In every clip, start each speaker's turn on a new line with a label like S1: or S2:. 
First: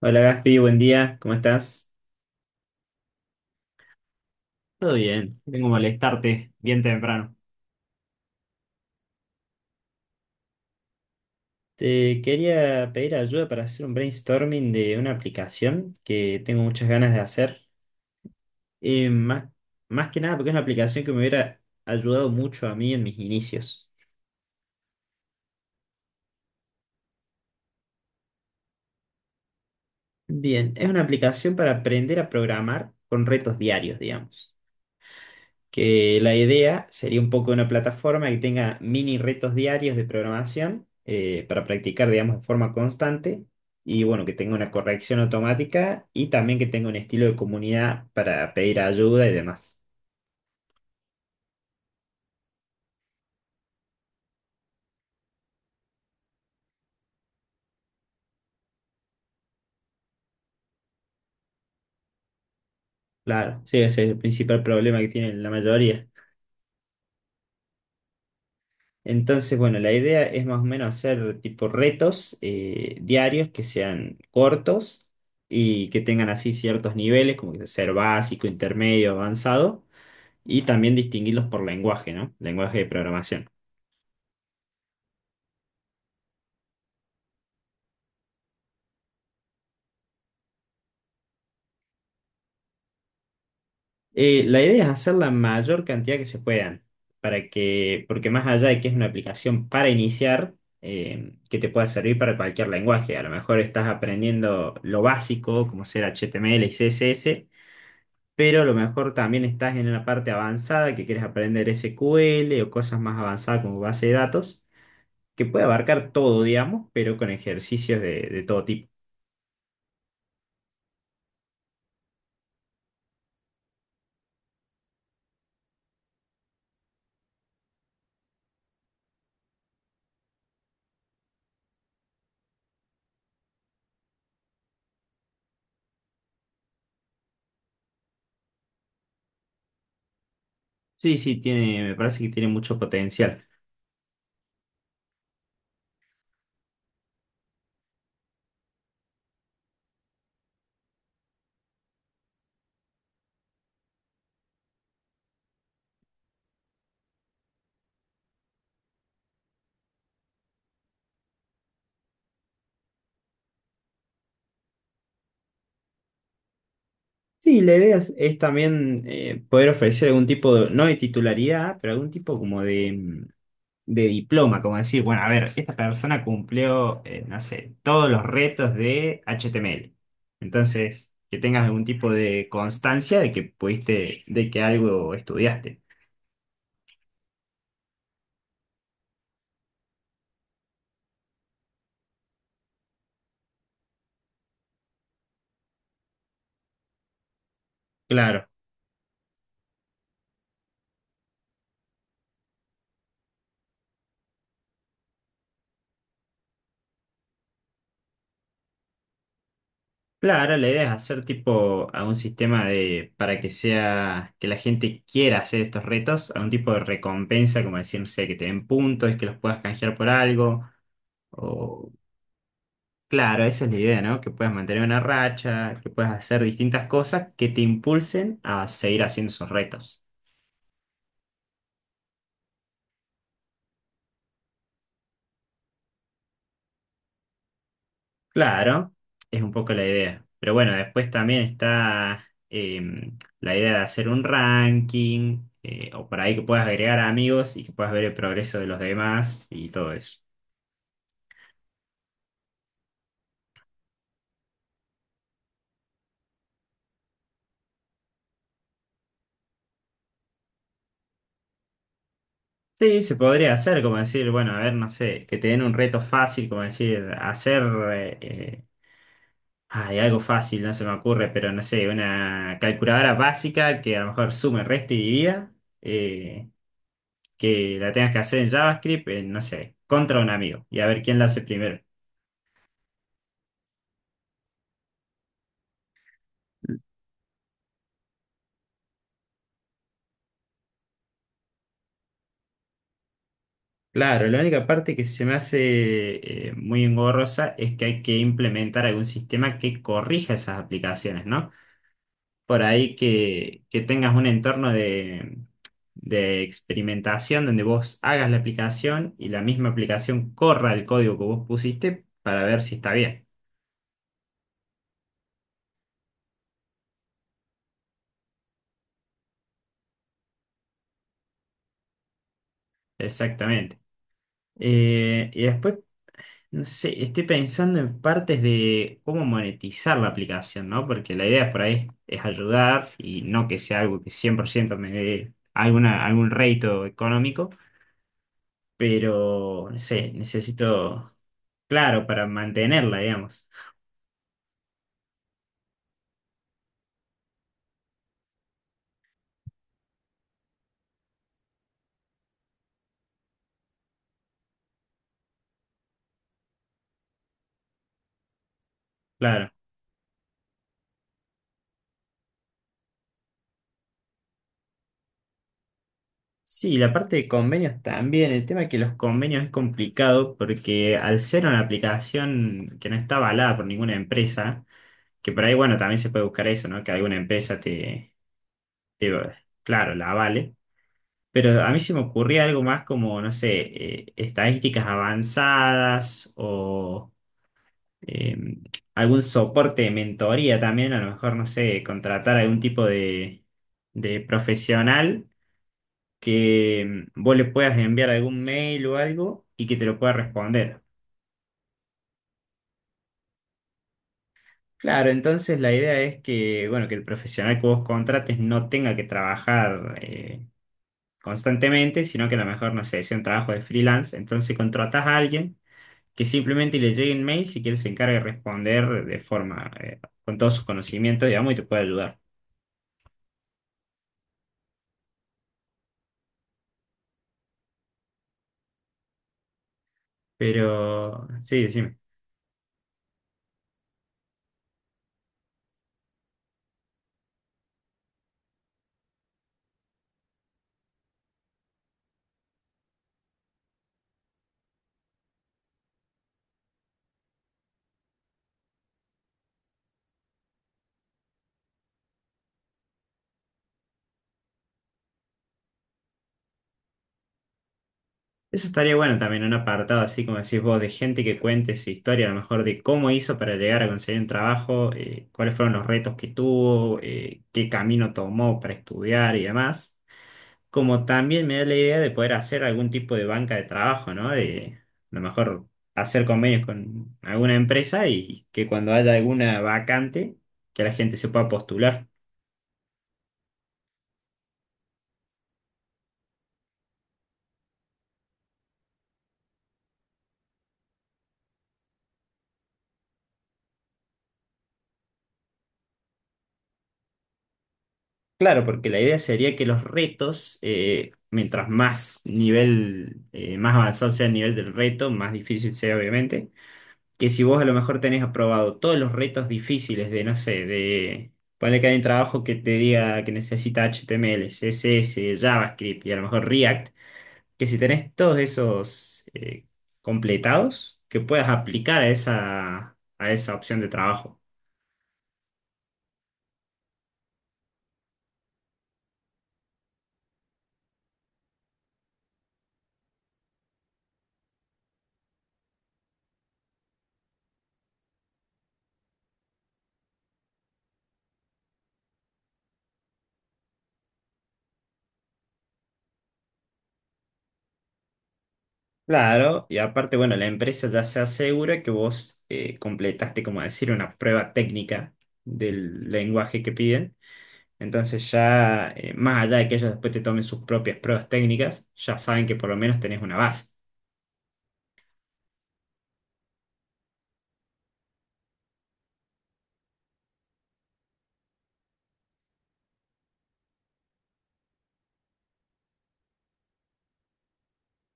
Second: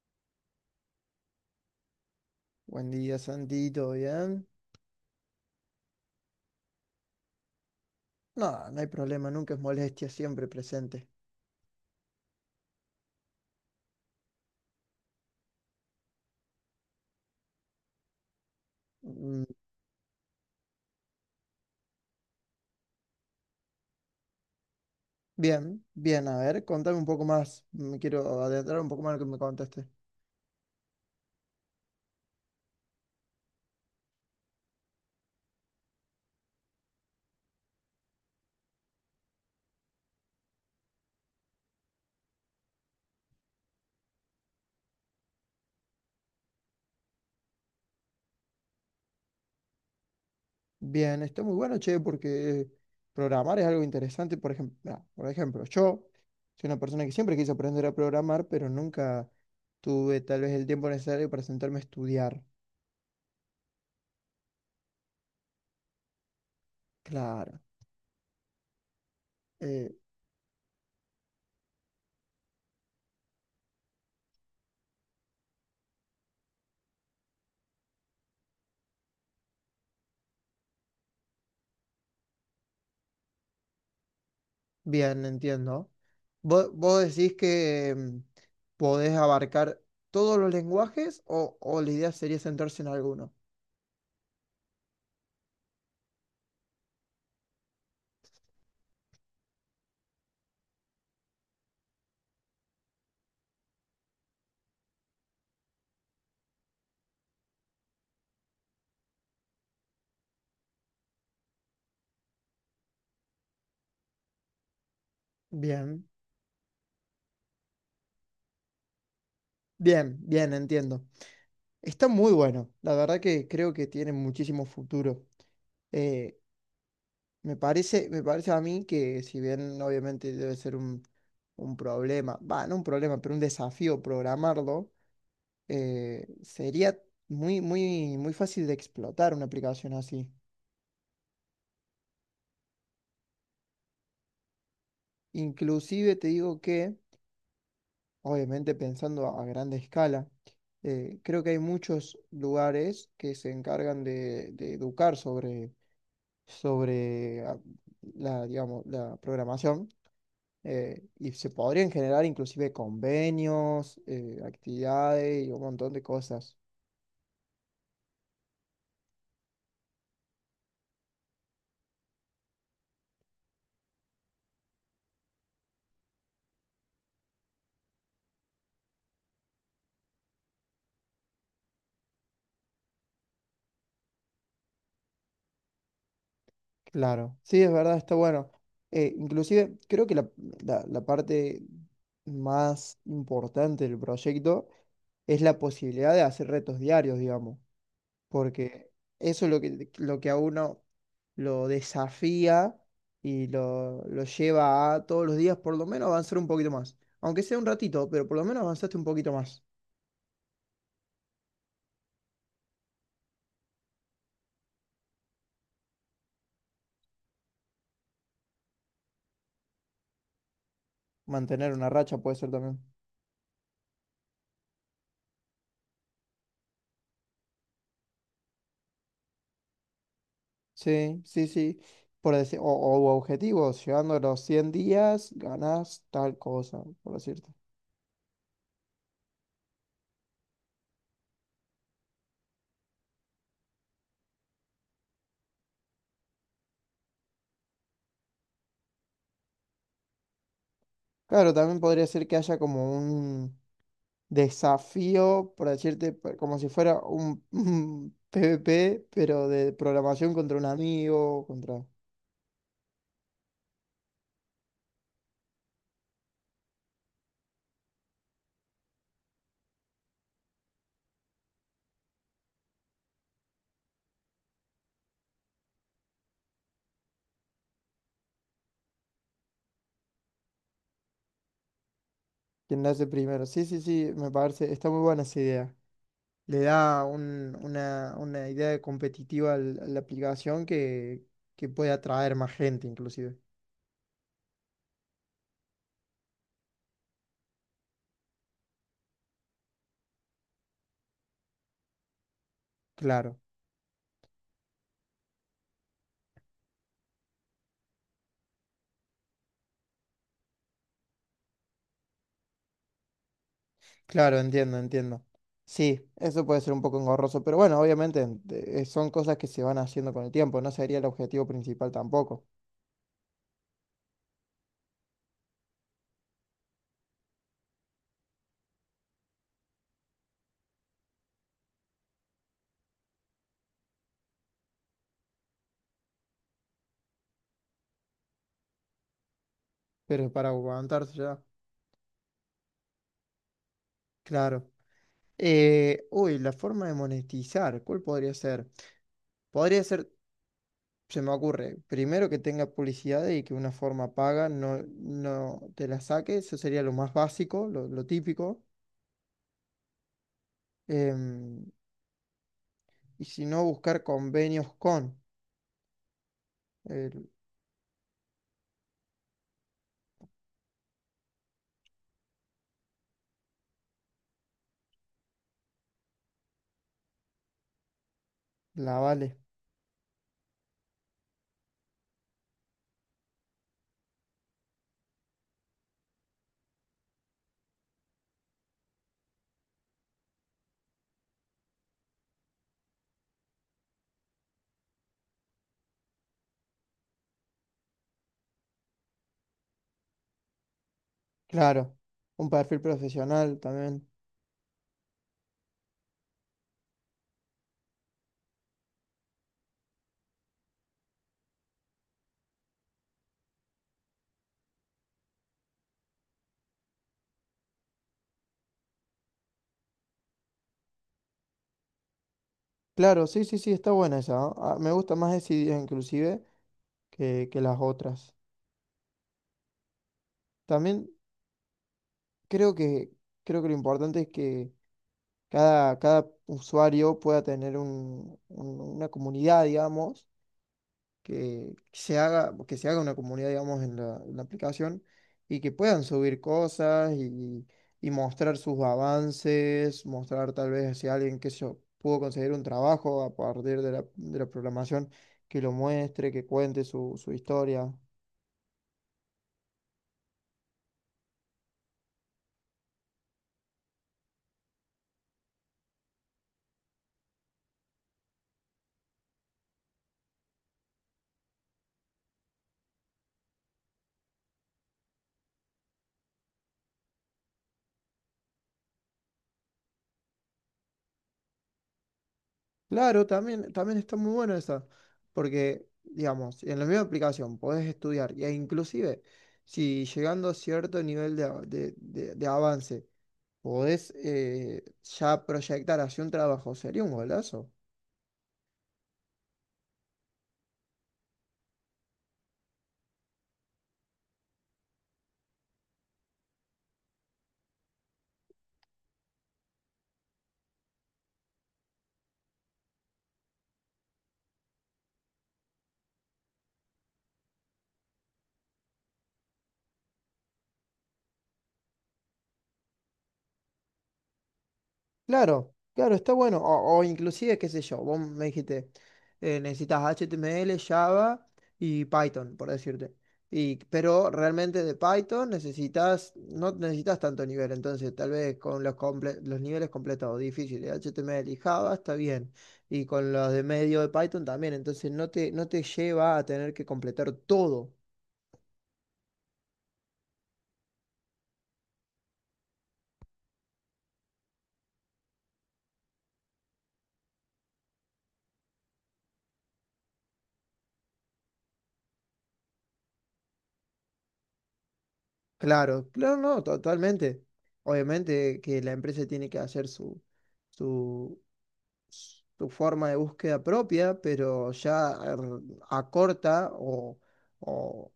S1: Hola Gaspi, buen día, ¿cómo estás?
S2: Buen día, Santi, ¿todo bien?
S1: Todo bien, vengo a molestarte bien temprano.
S2: No, no hay problema, nunca es molestia, siempre presente.
S1: Te quería pedir ayuda para hacer un brainstorming de una aplicación que tengo muchas ganas de hacer. Eh,
S2: Mm,
S1: más, Más que nada porque es una aplicación que me hubiera ayudado mucho a mí en mis inicios.
S2: bien, bien, a ver, contame un poco más, me quiero adentrar un poco más en lo que me contaste.
S1: Bien, es una aplicación para aprender a programar con retos diarios, digamos. Que la idea sería un poco una plataforma que tenga mini retos diarios de programación para practicar, digamos, de forma constante, y bueno, que tenga una corrección automática y también que tenga un estilo de comunidad para pedir ayuda y demás.
S2: Bien, está muy bueno, che, porque programar es algo interesante, por ejemplo, yo soy una persona que siempre quise aprender a programar, pero nunca tuve tal vez el tiempo necesario para sentarme a estudiar.
S1: Claro, sí, ese es el principal problema que tienen la mayoría.
S2: Claro.
S1: Entonces, bueno, la
S2: eh,
S1: idea es más o menos hacer tipo retos diarios que sean cortos y que tengan así ciertos niveles, como que ser básico, intermedio, avanzado, y también distinguirlos por lenguaje, ¿no? Lenguaje de programación.
S2: Bien, entiendo. ¿Vos decís que podés abarcar todos los lenguajes o la idea sería centrarse en alguno?
S1: La idea es hacer la mayor cantidad que se puedan, para que, porque más allá de que es una aplicación para iniciar, que te pueda servir para cualquier lenguaje. A lo mejor estás aprendiendo lo básico, como ser HTML y CSS, pero a lo mejor también estás en una parte avanzada que quieres aprender SQL o cosas más avanzadas como base de datos, que puede
S2: Bien,
S1: abarcar todo, digamos, pero con ejercicios de todo tipo.
S2: bien, entiendo. Está muy bueno. La verdad que creo que tiene muchísimo futuro. Eh, me parece a mí que si bien obviamente debe ser un problema, va, no un problema, pero un desafío programarlo, sería muy fácil de explotar una aplicación así.
S1: Sí, sí, tiene, me parece que tiene mucho potencial.
S2: Inclusive te digo que, obviamente pensando a grande escala, creo que hay muchos lugares que se encargan de educar sobre la, digamos, la programación y se podrían generar inclusive convenios, actividades y un montón de cosas.
S1: Sí, la idea es también poder ofrecer algún tipo de, no de titularidad, pero algún tipo como de, de diploma, como decir, bueno, a ver, esta persona cumplió, no sé, todos los retos de HTML. Entonces, que tengas algún tipo de constancia de que pudiste, de que algo estudiaste.
S2: Claro, sí, es verdad, está bueno. Inclusive creo que la parte más importante del proyecto es la posibilidad de hacer retos diarios, digamos,
S1: Claro,
S2: porque eso es lo que a uno lo desafía y lo lleva a todos los días por lo menos avanzar un poquito más, aunque sea un ratito, pero por lo menos avanzaste un poquito más.
S1: claro, la idea es hacer tipo a un sistema de, para que sea, que la gente quiera hacer estos retos, a un tipo de recompensa, como decir, no sé, que te den puntos, que los puedas canjear por algo.
S2: Mantener una
S1: O,
S2: racha puede ser también.
S1: claro, esa es la idea, ¿no? Que puedas mantener una racha, que puedas hacer distintas cosas que te impulsen a seguir haciendo esos retos.
S2: Sí, sí, sí. Por decir, o objetivos, llegando a los 100 días, ganas tal cosa, por decirte.
S1: Claro, es un poco la idea. Pero bueno, después también está la idea de hacer un ranking, o por ahí que puedas agregar amigos y que puedas ver el progreso de los demás y todo eso.
S2: Claro, también podría ser que haya como un desafío, por decirte, como si fuera un, un PvP, pero de programación contra un amigo, contra
S1: Sí, se podría hacer, como decir, bueno, a ver, no sé, que te den un reto fácil, como decir, hacer eh, eh, hay algo fácil, no se me ocurre, pero no sé, una calculadora básica que a lo mejor sume, resta y divida, eh, que la tengas que hacer en JavaScript, en, no sé, contra un amigo, y a ver quién la hace primero.
S2: quien lo hace primero. Sí, sí, sí, me parece, está muy buena esa idea. Le da una idea competitiva a la aplicación que puede atraer más gente, inclusive.
S1: Claro, la única parte que se me hace muy engorrosa es que hay que implementar algún sistema que corrija esas aplicaciones, ¿no? Por ahí
S2: Claro.
S1: que tengas un entorno de experimentación donde vos hagas la aplicación y la misma aplicación corra el código que vos pusiste para ver si está bien.
S2: Claro, entiendo, entiendo. Sí, eso puede ser un poco engorroso, pero bueno, obviamente son cosas que se van haciendo con el tiempo, no sería el objetivo principal tampoco,
S1: Exactamente. Y después, no sé, estoy pensando en partes de cómo monetizar la aplicación, ¿no? Porque la idea por ahí es ayudar y no que sea algo que 100% me dé alguna, algún rédito económico, pero, no sé,
S2: pero para
S1: necesito,
S2: aguantarse ya.
S1: claro, para mantenerla, digamos.
S2: Claro. Uy, la forma de monetizar, ¿cuál podría ser? Podría ser, se me ocurre, primero que tenga publicidad y que una forma paga no, no te la saque, eso sería lo más básico, lo típico.
S1: Claro.
S2: Em, y si no, buscar convenios con
S1: Sí, la
S2: eh,
S1: parte de convenios también. El tema es que los convenios es complicado porque al ser una aplicación que no está avalada por ninguna empresa, que por ahí, bueno, también se puede buscar eso, ¿no? Que alguna empresa te,
S2: la
S1: te-
S2: Vale.
S1: claro, la avale. Pero a mí se me ocurría algo más como, no sé, estadísticas avanzadas o eh, algún soporte de mentoría también. A lo mejor, no sé, contratar algún tipo de profesional que vos le puedas enviar algún mail o algo y que te lo pueda responder.
S2: Claro, un perfil profesional también.
S1: Claro, entonces la idea es que, bueno, que el profesional que vos contrates no tenga que trabajar constantemente, sino que a lo mejor, no sé, sea un trabajo de freelance. Entonces contratás a alguien que simplemente le llegue un mail si él se encarga de responder de forma, con todos sus conocimientos, digamos, y te puede ayudar.
S2: Claro, sí, sí, sí, está buena esa. ¿No? Ah, me gusta más esa idea inclusive que las otras. También
S1: Pero, sí, decime.
S2: creo que, creo que lo importante es que cada usuario pueda tener una comunidad, digamos, que se haga una comunidad, digamos, en la aplicación y que puedan subir cosas y mostrar sus avances, mostrar tal vez si alguien que se pudo conseguir un trabajo a partir de la programación, que lo muestre, que cuente su, su historia.
S1: Eso estaría bueno también, un apartado así como decís vos, de gente que cuente su historia, a lo mejor de cómo hizo para llegar a conseguir un trabajo, cuáles fueron los retos que tuvo, qué camino tomó para estudiar y demás. Como también me da la idea de poder hacer algún tipo de banca de trabajo, ¿no? De a lo mejor hacer convenios con alguna empresa y que cuando haya alguna vacante, que la gente se pueda postular.
S2: Claro, también, también está muy bueno esa, porque, digamos, en la misma aplicación podés estudiar e inclusive si llegando a cierto nivel de, de avance, podés ya proyectar hacia un trabajo, sería un golazo.
S1: Claro, porque la idea sería que los retos, mientras más nivel, más avanzado sea el nivel del reto, más difícil sea obviamente, que si vos a lo mejor tenés aprobado todos los retos difíciles de, no sé, de poner que hay un trabajo que te diga que necesita HTML, CSS, JavaScript y a lo mejor React, que si tenés todos esos completados, que puedas aplicar a esa opción de trabajo.
S2: Claro, claro, está bueno. O inclusive, qué sé yo, vos me dijiste, necesitas HTML, Java y Python, por decirte. Y, pero realmente de Python necesitas, no necesitas tanto nivel, entonces tal vez con los, los niveles completados difíciles, HTML y Java está bien. Y con los de medio de Python también, entonces no te, no te lleva a tener que completar todo.
S1: Claro, y aparte, bueno, la empresa ya se asegura que vos completaste, como decir, una prueba técnica del lenguaje que piden. Entonces ya, más allá de que ellos después te tomen sus propias pruebas técnicas, ya saben que por lo menos tenés una base.
S2: Claro, claro, no, totalmente. Obviamente que la empresa tiene que hacer su, su, su forma de búsqueda propia, pero ya acorta o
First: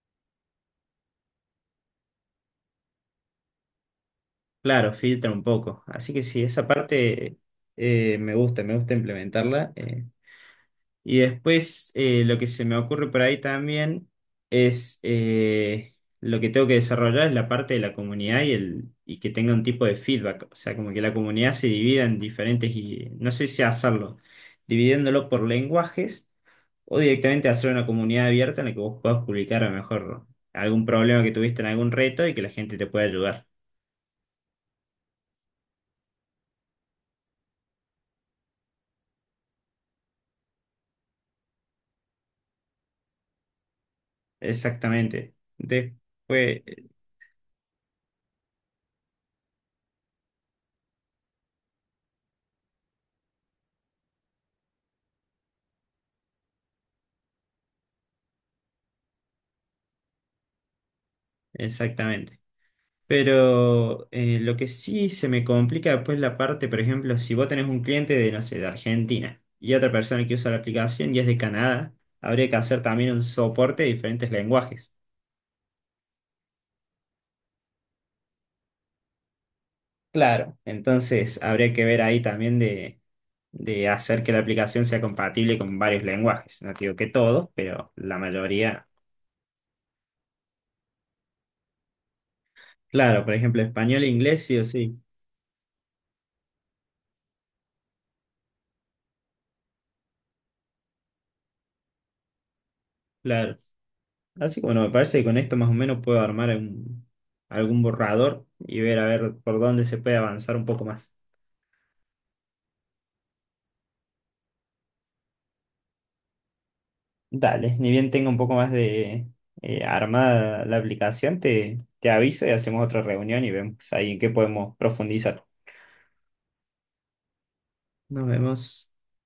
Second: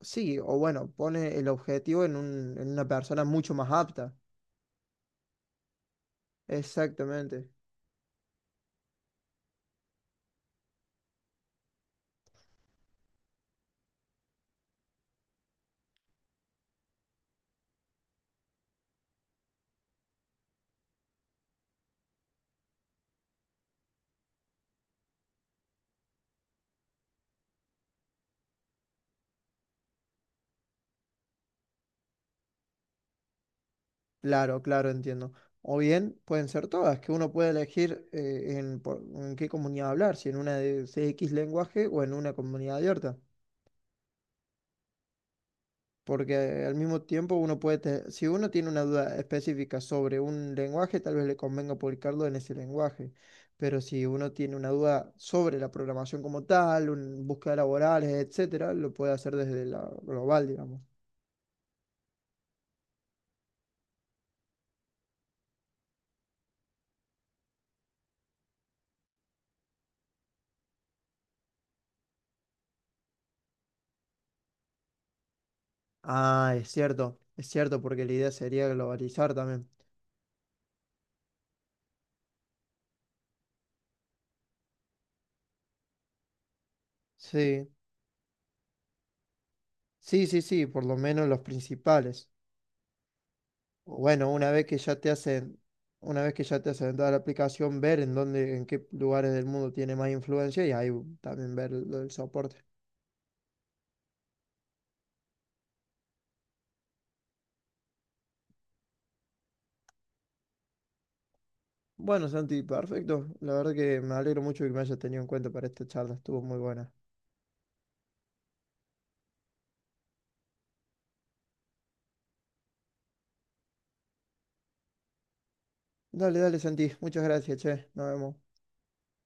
S2: sí, o bueno, pone el objetivo en en una persona mucho más apta.
S1: Claro, filtra un poco. Así que sí, esa parte
S2: Exactamente.
S1: me gusta implementarla. Y después lo que se me ocurre por ahí también es lo que tengo que desarrollar es la parte de la comunidad y, el, y que tenga un tipo de feedback. O sea, como que la comunidad se divida en diferentes, y no sé si hacerlo, dividiéndolo por lenguajes o directamente hacer una comunidad abierta en la que vos puedas publicar a lo mejor algún problema que tuviste en algún reto y que la gente te pueda ayudar.
S2: Claro, claro, entiendo. O bien pueden ser todas, que uno puede elegir en, en qué comunidad hablar, si en una de CX lenguaje o en una comunidad abierta.
S1: Exactamente. Después,
S2: Porque al mismo tiempo uno puede, si uno tiene una duda específica sobre un lenguaje, tal vez le convenga publicarlo en ese lenguaje, pero si uno tiene una duda sobre la programación como tal, un, búsqueda laborales, etcétera, lo puede hacer desde la global, digamos.
S1: exactamente. Pero lo que sí se me complica después la parte, por ejemplo, si vos tenés un cliente de, no sé, de Argentina y otra persona que usa la aplicación y es de Canadá, habría que hacer también un soporte de diferentes lenguajes.
S2: Ah, es cierto, porque la idea sería globalizar también.
S1: Claro. Entonces, habría que ver ahí también de hacer que la aplicación sea compatible con varios lenguajes. No te digo que todos,
S2: Sí,
S1: pero la mayoría.
S2: sí, sí, sí, por lo menos los principales.
S1: Claro, por ejemplo, español e
S2: Bueno,
S1: inglés,
S2: una
S1: sí o
S2: vez que ya
S1: sí.
S2: te hacen, una vez que ya te hacen toda la aplicación, ver en dónde, en qué lugares del mundo tiene más influencia y ahí también ver el soporte.
S1: Claro. Así que bueno, me parece que con esto más o menos puedo armar un- algún borrador y ver a ver por dónde se puede avanzar un poco más.
S2: Bueno, Santi, perfecto. La verdad que me alegro mucho que me hayas tenido en cuenta para esta charla. Estuvo muy buena.
S1: Dale, ni bien tenga un poco más de armada la aplicación, te aviso y hacemos otra reunión y vemos ahí en qué podemos profundizar.
S2: Dale, dale, Santi. Muchas gracias, che. Nos
S1: Nos
S2: vemos.
S1: vemos.